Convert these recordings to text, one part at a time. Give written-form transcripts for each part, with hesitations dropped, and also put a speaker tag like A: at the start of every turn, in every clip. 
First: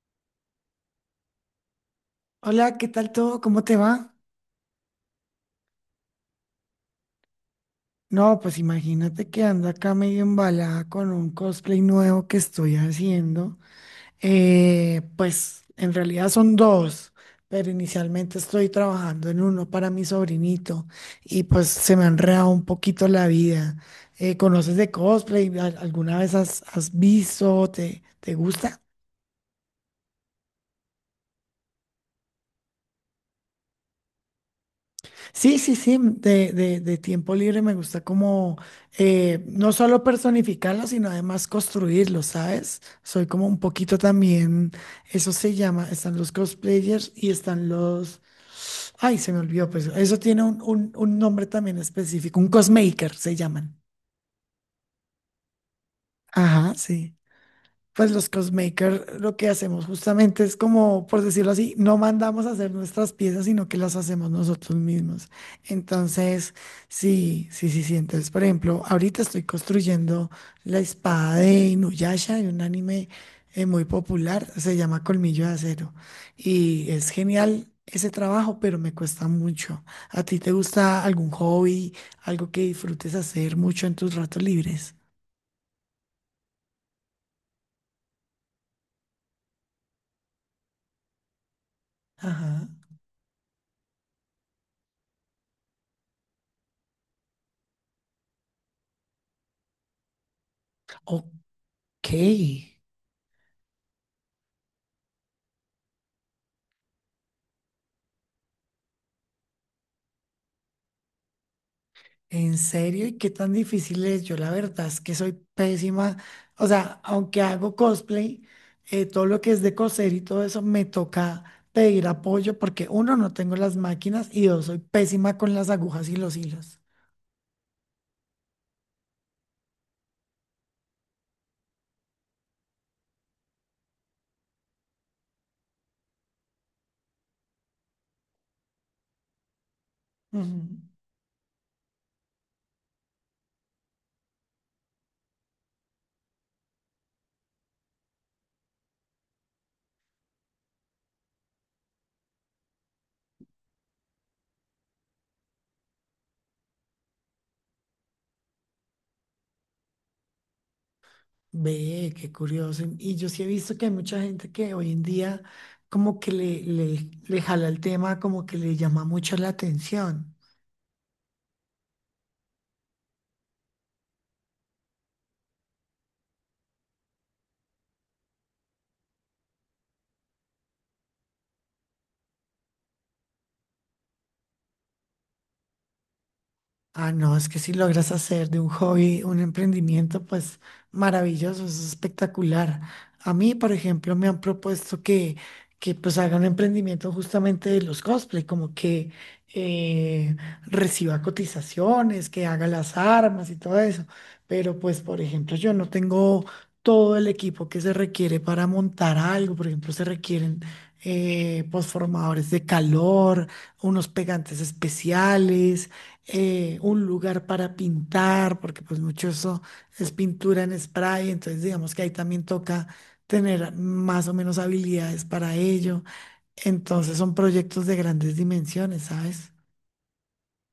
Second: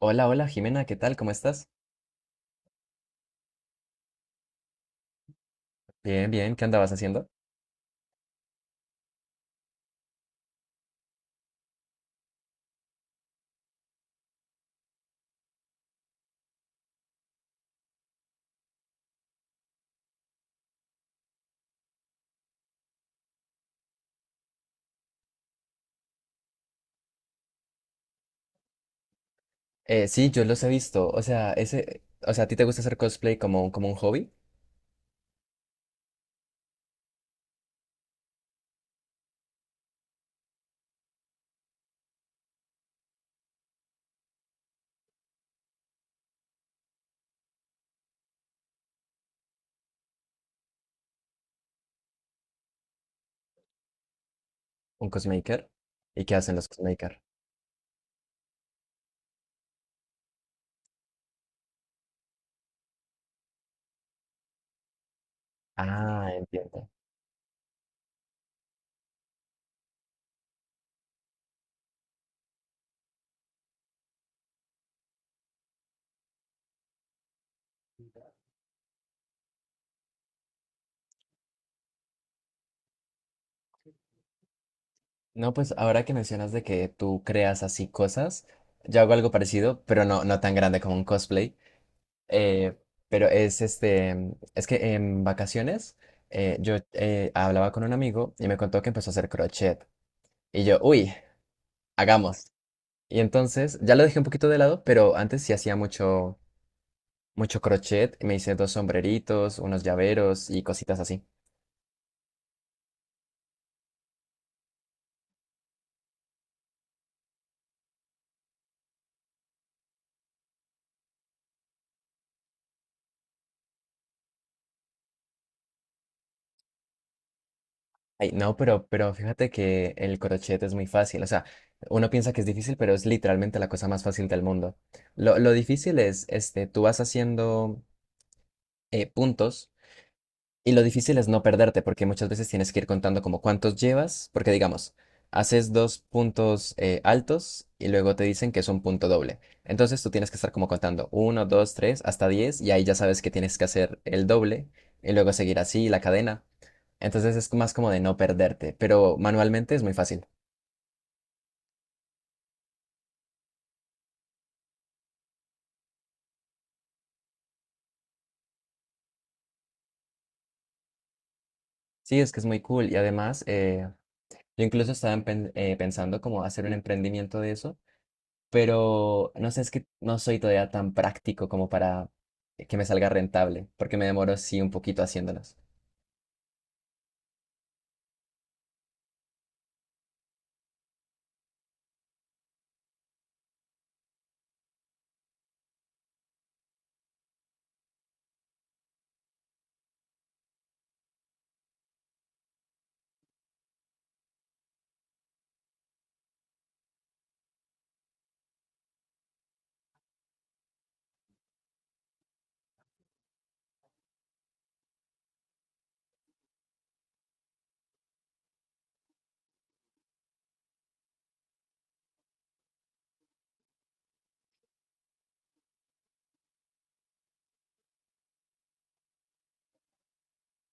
A: Hola, hola Jimena, ¿qué tal? ¿Cómo estás?
B: Hola, ¿qué tal todo? ¿Cómo te va?
A: Bien, bien, ¿qué andabas haciendo?
B: No, pues imagínate que ando acá medio embalada con un cosplay nuevo que estoy haciendo. Pues en realidad son dos, pero inicialmente estoy trabajando en uno para mi sobrinito y pues se me ha enredado un poquito la vida. ¿Conoces de cosplay? ¿Alguna vez has visto? ¿Te gusta?
A: Sí, yo los he visto. O sea, ese, o sea, ¿a ti te gusta hacer cosplay como, como un hobby?
B: Sí, sí, sí, mm, de tiempo libre me gusta como no solo personificarlo, sino además construirlo, ¿sabes? Soy como un poquito también, eso se llama, están los cosplayers y están los, ay, se me olvidó, pues eso tiene un nombre también específico, un cosmaker se llaman.
A: ¿Un cosmaker? ¿Y qué hacen los
B: Ajá, sí.
A: cosmaker?
B: Pues los cosmakers lo que hacemos justamente es como, por decirlo así, no mandamos a hacer nuestras piezas, sino que las hacemos nosotros mismos.
A: Ah,
B: Entonces,
A: entiendo.
B: sí, sí, sí, sí. Entonces, por ejemplo, ahorita estoy construyendo la espada de Inuyasha, de un anime muy popular, se llama Colmillo de Acero. Y es genial ese trabajo, pero me cuesta mucho. ¿A ti te gusta algún hobby, algo que disfrutes hacer mucho en tus ratos libres?
A: No, pues ahora que mencionas de que tú creas así cosas, yo hago algo parecido, pero no, no tan grande como un cosplay.
B: Ajá.
A: Eh, pero es es que en vacaciones yo hablaba con un amigo y me contó que empezó a hacer crochet. Y yo, uy,
B: Ok.
A: hagamos. Y entonces, ya lo dejé un poquito de lado, pero antes sí hacía mucho, mucho crochet. Me hice dos sombreritos, unos llaveros y cositas así.
B: ¿En serio? ¿Y qué tan difícil es? Yo la verdad es que soy pésima. O sea, aunque hago cosplay, todo lo que es de coser y todo eso, me toca pedir apoyo porque uno, no tengo las máquinas y dos, soy pésima con las agujas y los hilos.
A: Ay, no, pero fíjate que el crochet es muy fácil. O sea, uno piensa que es difícil, pero es literalmente la cosa más fácil del mundo. Lo difícil es, este, tú vas haciendo puntos. Y
B: Ujú.
A: lo difícil es no perderte, porque muchas veces tienes que ir contando como cuántos llevas, porque digamos, haces dos puntos altos y luego te dicen que es un punto doble. Entonces tú tienes que estar como contando uno, dos, tres, hasta diez, y ahí ya sabes que tienes que hacer el doble y luego seguir así la cadena. Entonces es más como de no perderte, pero manualmente es muy fácil.
B: Ve, qué curioso. Y yo sí he visto que hay mucha gente que hoy en día como que le jala el tema, como que le llama mucho la atención.
A: Sí, es que es muy cool y además yo incluso estaba pensando como hacer un emprendimiento de eso, pero no sé, es que no soy todavía tan práctico como para que me salga rentable, porque me demoro sí un poquito haciéndolos.
B: Ah, no, es que si logras hacer de un hobby un emprendimiento, pues maravilloso, es espectacular. A mí, por ejemplo, me han propuesto que pues haga un emprendimiento justamente de los cosplay, como que eh, reciba cotizaciones, que haga las armas y todo eso. Pero pues, por ejemplo, yo no tengo todo el equipo que se requiere para montar algo. Por ejemplo, se requieren pues, formadores de calor, unos pegantes especiales un lugar para pintar, porque pues mucho eso es pintura en spray, entonces digamos que ahí también toca tener más o menos habilidades para ello. Entonces son proyectos de grandes dimensiones, ¿sabes?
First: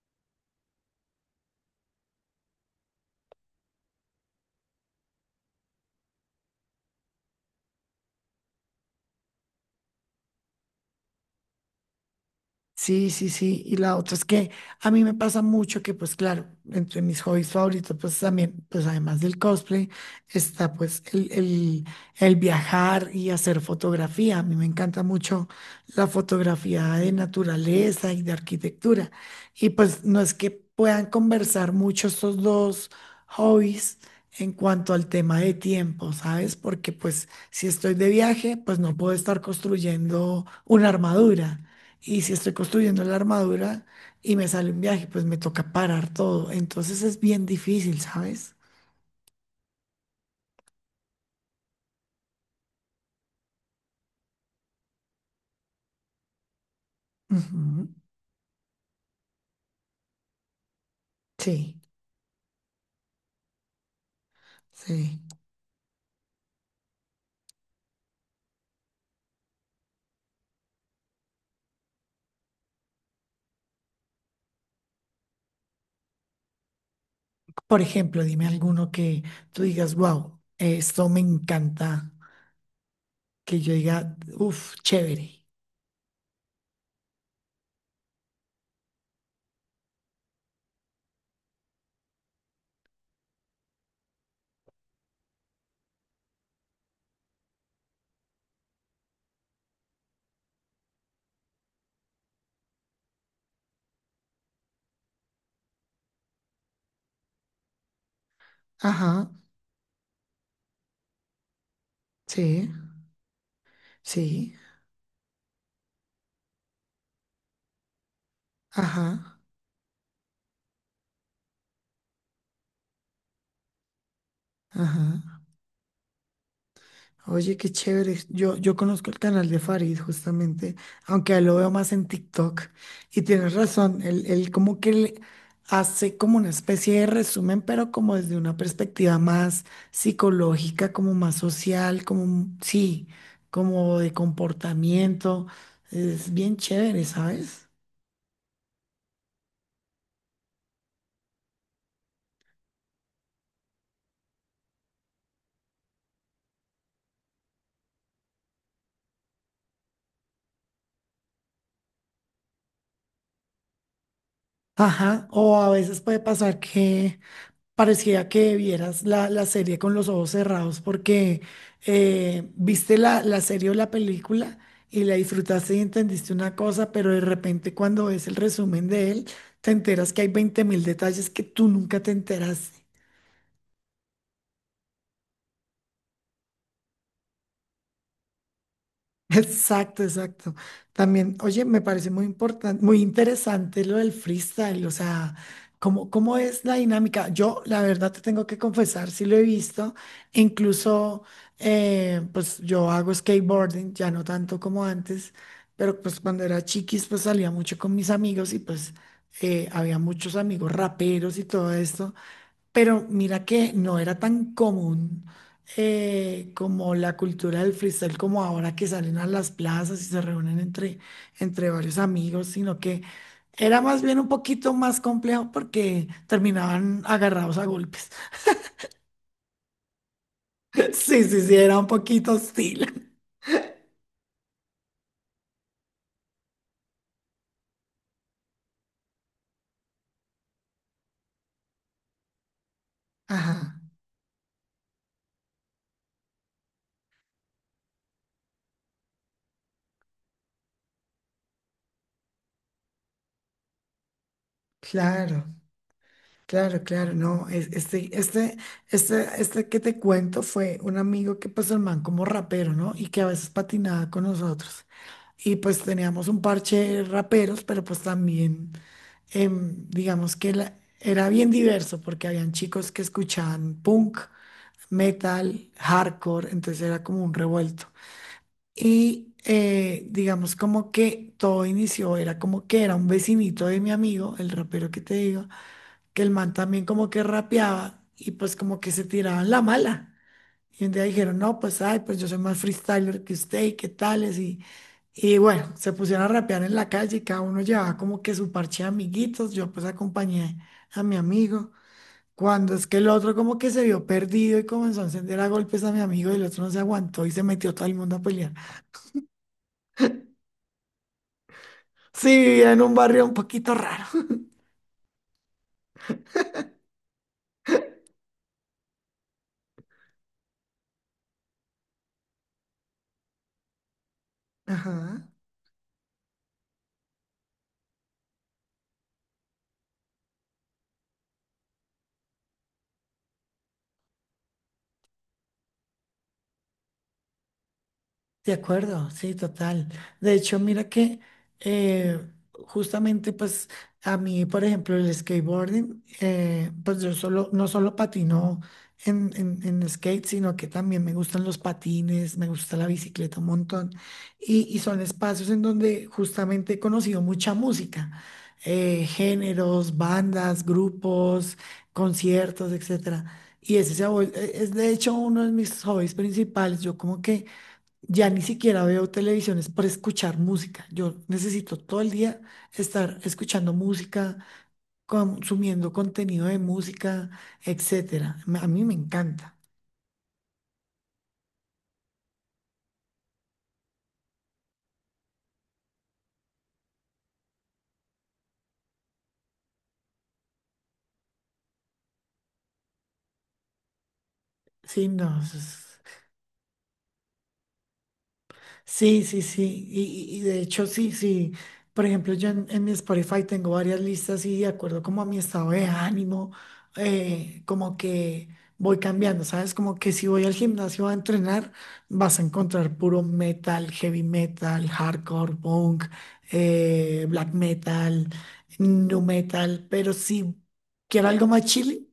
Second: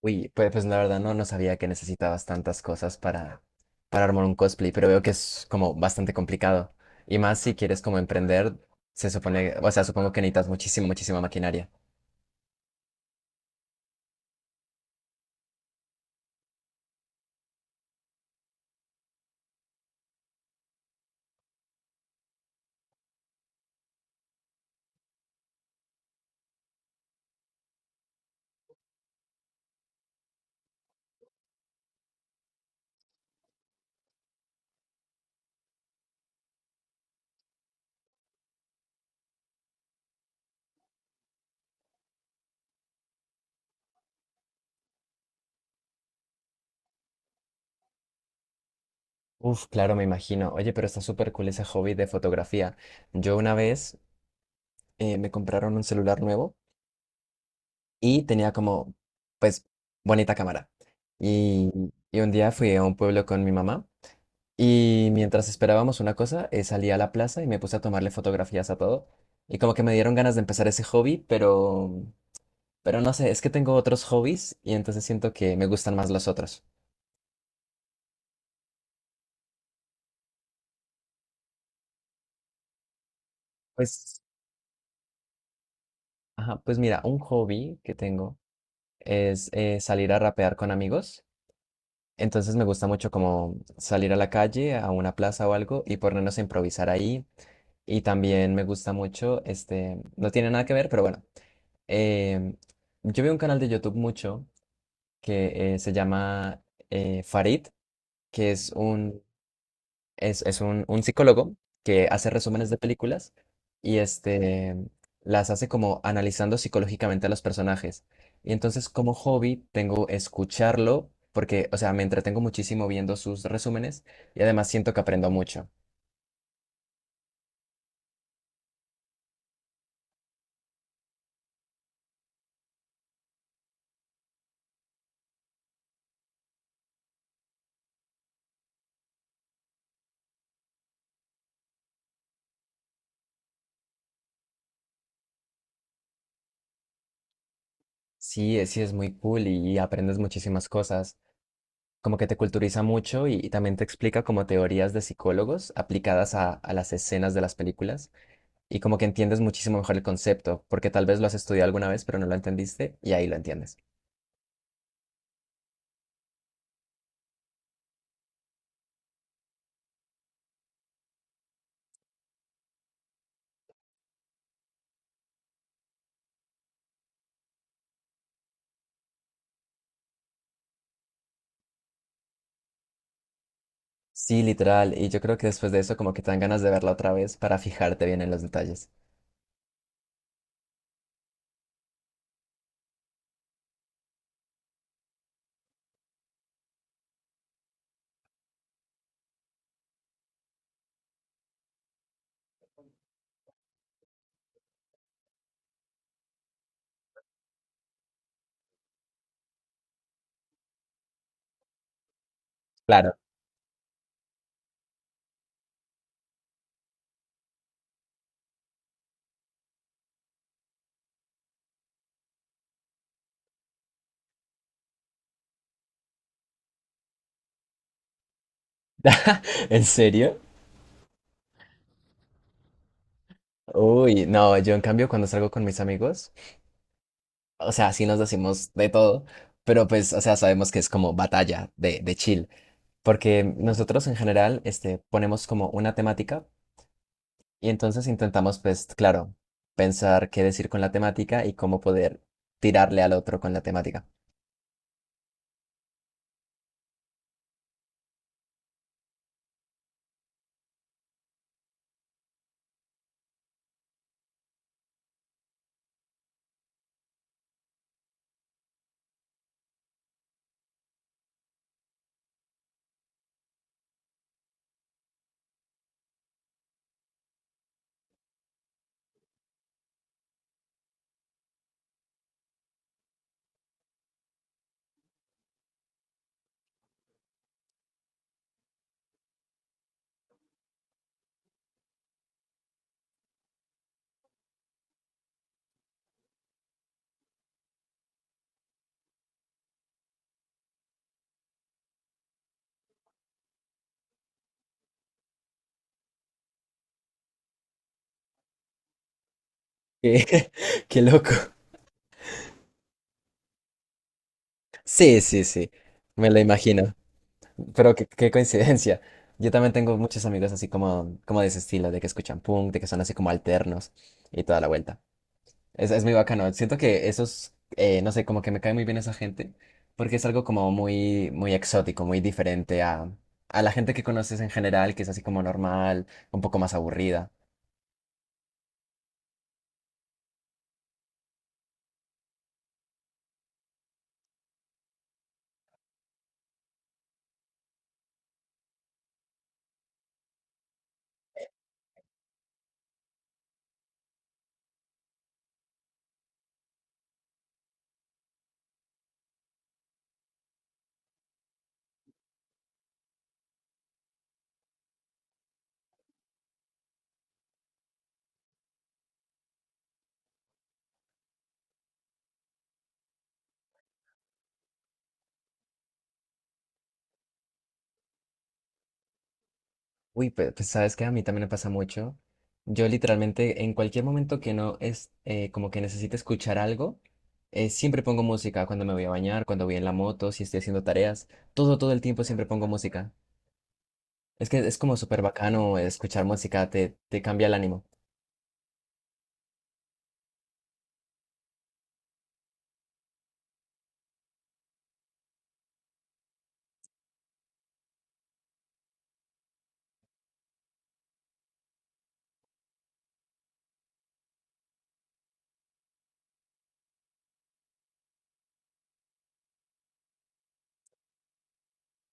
A: Uy, pues, pues la verdad no, no sabía que necesitabas tantas cosas para armar un cosplay, pero veo que es como bastante complicado. Y más si quieres como emprender, se supone, o sea, supongo que necesitas muchísima, muchísima maquinaria.
B: Sí, sí, sí. Y la otra es que a mí me pasa mucho que, pues claro, entre mis hobbies favoritos, pues también, pues además del cosplay, está pues el viajar y hacer fotografía. A mí me encanta mucho la fotografía de naturaleza y de arquitectura. Y pues no es que puedan conversar mucho estos dos hobbies en cuanto al tema de tiempo, ¿sabes? Porque pues si estoy de viaje, pues no puedo estar construyendo una armadura. Y si estoy construyendo la armadura y me sale un viaje, pues me toca parar todo. Entonces es bien difícil, ¿sabes?
A: Uf, claro, me imagino. Oye, pero está súper cool ese hobby de fotografía. Yo una vez me compraron un celular nuevo
B: Ujú.
A: y tenía como, pues, bonita cámara. Y,
B: Sí,
A: y un día fui a un pueblo con mi mamá y
B: sí.
A: mientras esperábamos una cosa, salí a la plaza y me puse a tomarle fotografías a todo. Y como que me dieron ganas de empezar ese hobby, pero no sé, es que tengo otros hobbies y entonces siento que me gustan más los otros.
B: Por ejemplo, dime alguno que tú digas, wow, esto me encanta. Que yo diga,
A: Pues,
B: uff, chévere.
A: ajá, pues mira, un hobby que tengo es salir a rapear con amigos. Entonces me gusta mucho como salir a la calle, a una plaza o algo y ponernos a improvisar ahí. Y también me gusta mucho, este, no tiene nada que ver, pero bueno. em, yo veo un canal de YouTube mucho que se llama Farid, que es un,
B: Ajá,
A: es, es un psicólogo que hace resúmenes
B: sí,
A: de películas y
B: sí,
A: este, las hace como analizando psicológicamente a los personajes. Y entonces como
B: ajá,
A: hobby tengo escucharlo porque, o sea, me entretengo muchísimo viendo sus resúmenes y además siento que aprendo
B: ajá.
A: mucho.
B: Oye, qué chévere. Yo conozco el canal de Farid justamente, aunque a él lo veo más en TikTok. Y tienes razón, él como que le hace como una especie de resumen, pero como desde una perspectiva más psicológica, como más social, como, un- sí, como de comportamiento. Es bien chévere, ¿sabes?
A: Sí, sí es muy cool y aprendes muchísimas cosas. Como que te culturiza mucho y también te explica como teorías de psicólogos aplicadas a las escenas de las películas y como que entiendes muchísimo mejor el concepto, porque tal vez lo has estudiado alguna vez pero no lo entendiste y ahí lo entiendes.
B: Ajá. O a veces puede pasar que parecía que vieras la serie con los ojos cerrados porque viste la serie o la película y la disfrutaste y entendiste una cosa, pero de repente cuando ves el resumen de él, te enteras que hay 20 mil detalles que tú nunca te enteraste.
A: Sí, literal, y yo creo que después de eso como que te dan ganas de verla otra vez para fijarte bien en los detalles.
B: Exacto, exacto. También, oye, me parece muy importante, muy interesante lo del freestyle, o sea, ¿cómo es la dinámica? Yo, la verdad, te tengo que confesar, sí lo he visto, incluso, pues yo hago skateboarding, ya no tanto como antes, pero pues cuando era chiquis, pues salía mucho con mis amigos y pues había muchos amigos raperos y todo esto. Pero
A: Claro.
B: mira que no era tan común como la cultura del freestyle, como ahora que salen a las plazas y se reúnen entre varios amigos, sino que era más bien un poquito más complejo porque terminaban agarrados a golpes.
A: ¿En serio?
B: Sí, sí, sí, era un poquito hostil.
A: Uy, no, yo en cambio cuando salgo con mis amigos, o sea, sí nos decimos de todo, pero pues, o sea, sabemos que es como batalla de chill. Porque
B: Ajá,
A: nosotros en general este, ponemos como una temática y entonces intentamos, pues, claro, pensar qué decir con la temática y cómo poder tirarle al otro con la temática.
B: claro, claro, claro, no, este que te cuento fue un amigo que pues el man como rapero, ¿no? Y que a veces patinaba con nosotros. Y pues teníamos un parche de raperos, pero pues también digamos que era bien diverso porque habían chicos que escuchaban punk, metal, hardcore, entonces era como un revuelto. Y digamos como que todo inició, era como que era un vecinito de mi amigo, el rapero que te digo, que el man también como que rapeaba y pues como que se tiraban la mala. Y un día dijeron, no, pues, ay, pues yo soy más freestyler que usted y qué tales. Y bueno, se pusieron a rapear en la calle y cada uno llevaba como que su parche de amiguitos. Yo pues acompañé a mi amigo. Cuando es que el otro como que se vio perdido y comenzó a encender a golpes a mi amigo y el otro no se aguantó y se metió todo el mundo a pelear.
A: Qué, qué loco.
B: Sí, vivía en un barrio un poquito raro.
A: Sí, sí, sí, me lo imagino, pero qué, qué coincidencia. Yo también tengo muchos amigos así como, como de ese estilo, de que escuchan punk, de que son así como alternos y toda la vuelta.
B: Ajá.
A: Es muy bacano. Siento que esos, no sé, como que me cae muy bien esa gente, porque es algo como muy, muy exótico, muy diferente a la gente que conoces en general, que es así como normal, un poco más aburrida.
B: De acuerdo, sí, total. De hecho, mira que eh, justamente pues a mí, por ejemplo, el skateboarding, pues yo solo, no solo patino en skate, sino que también me gustan los patines, me gusta la bicicleta un montón. Y son espacios en donde justamente he conocido mucha música, géneros, bandas, grupos, conciertos, etcétera. Y ese se ha vuel- e- es de hecho uno de mis hobbies principales. Yo como que ya ni siquiera veo televisiones para escuchar música. Yo necesito todo el día estar escuchando música, consumiendo contenido de música, etcétera. A mí me encanta.
A: Uy, pues, sabes que a mí también me pasa mucho. Yo literalmente en cualquier momento que no es como que necesite escuchar algo, siempre pongo música cuando me voy a bañar, cuando voy en la moto, si estoy haciendo tareas, todo, todo el tiempo siempre pongo música. Es que es como
B: Sí,
A: súper
B: no, eso
A: bacano
B: es
A: escuchar música, te cambia el ánimo.
B: sí, sí, sí. Y de hecho, sí, sí. Por ejemplo, yo en mi Spotify tengo varias listas y de acuerdo como a mi estado de ánimo, como que voy cambiando, ¿sabes? Como que si voy al gimnasio a entrenar, vas a encontrar puro metal, heavy metal, hardcore, punk, black metal, nu metal. Pero si quiero algo más chile,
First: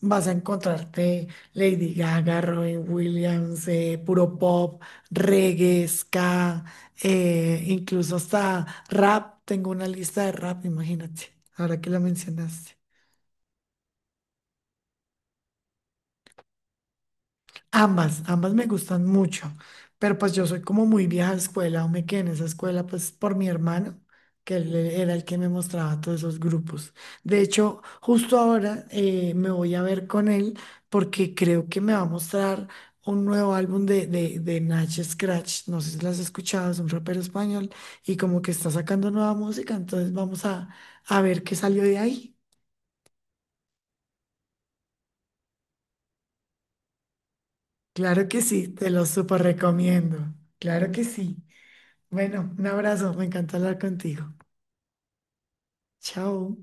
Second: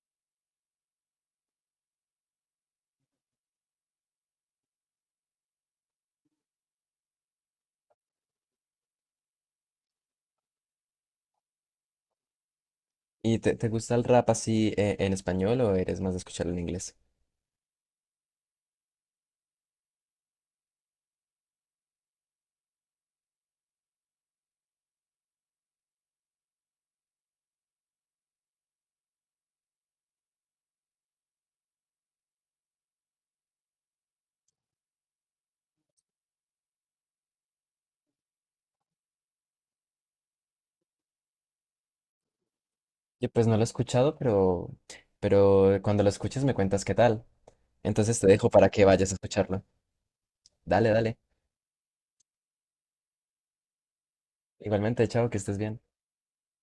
B: vas a encontrarte Lady Gaga, Robin Williams, puro pop reggae, ska, incluso hasta rap. Tengo una lista de rap, imagínate, ahora que la mencionaste.
A: ¿Y te gusta el rap así en español o eres más de escucharlo en inglés?
B: Ambas, ambas me gustan mucho, pero pues yo soy como muy vieja escuela, o me quedé en esa escuela pues por mi hermano, que era el que me mostraba todos esos grupos. De hecho, justo ahora me voy a ver con él porque creo que me va a mostrar un nuevo álbum de Nach Scratch, no sé si lo has escuchado, es un rapero español y como que está sacando nueva música, entonces vamos a ver qué salió de ahí.
A: Yo pues no lo he escuchado, pero cuando lo escuches me cuentas qué tal. Entonces te
B: Claro que
A: dejo
B: sí,
A: para que
B: te lo
A: vayas a
B: súper
A: escucharlo.
B: recomiendo,
A: Dale,
B: claro que
A: dale.
B: sí. Bueno, un abrazo, me encanta hablar contigo.
A: Igualmente, chao, que estés bien.
B: Chao.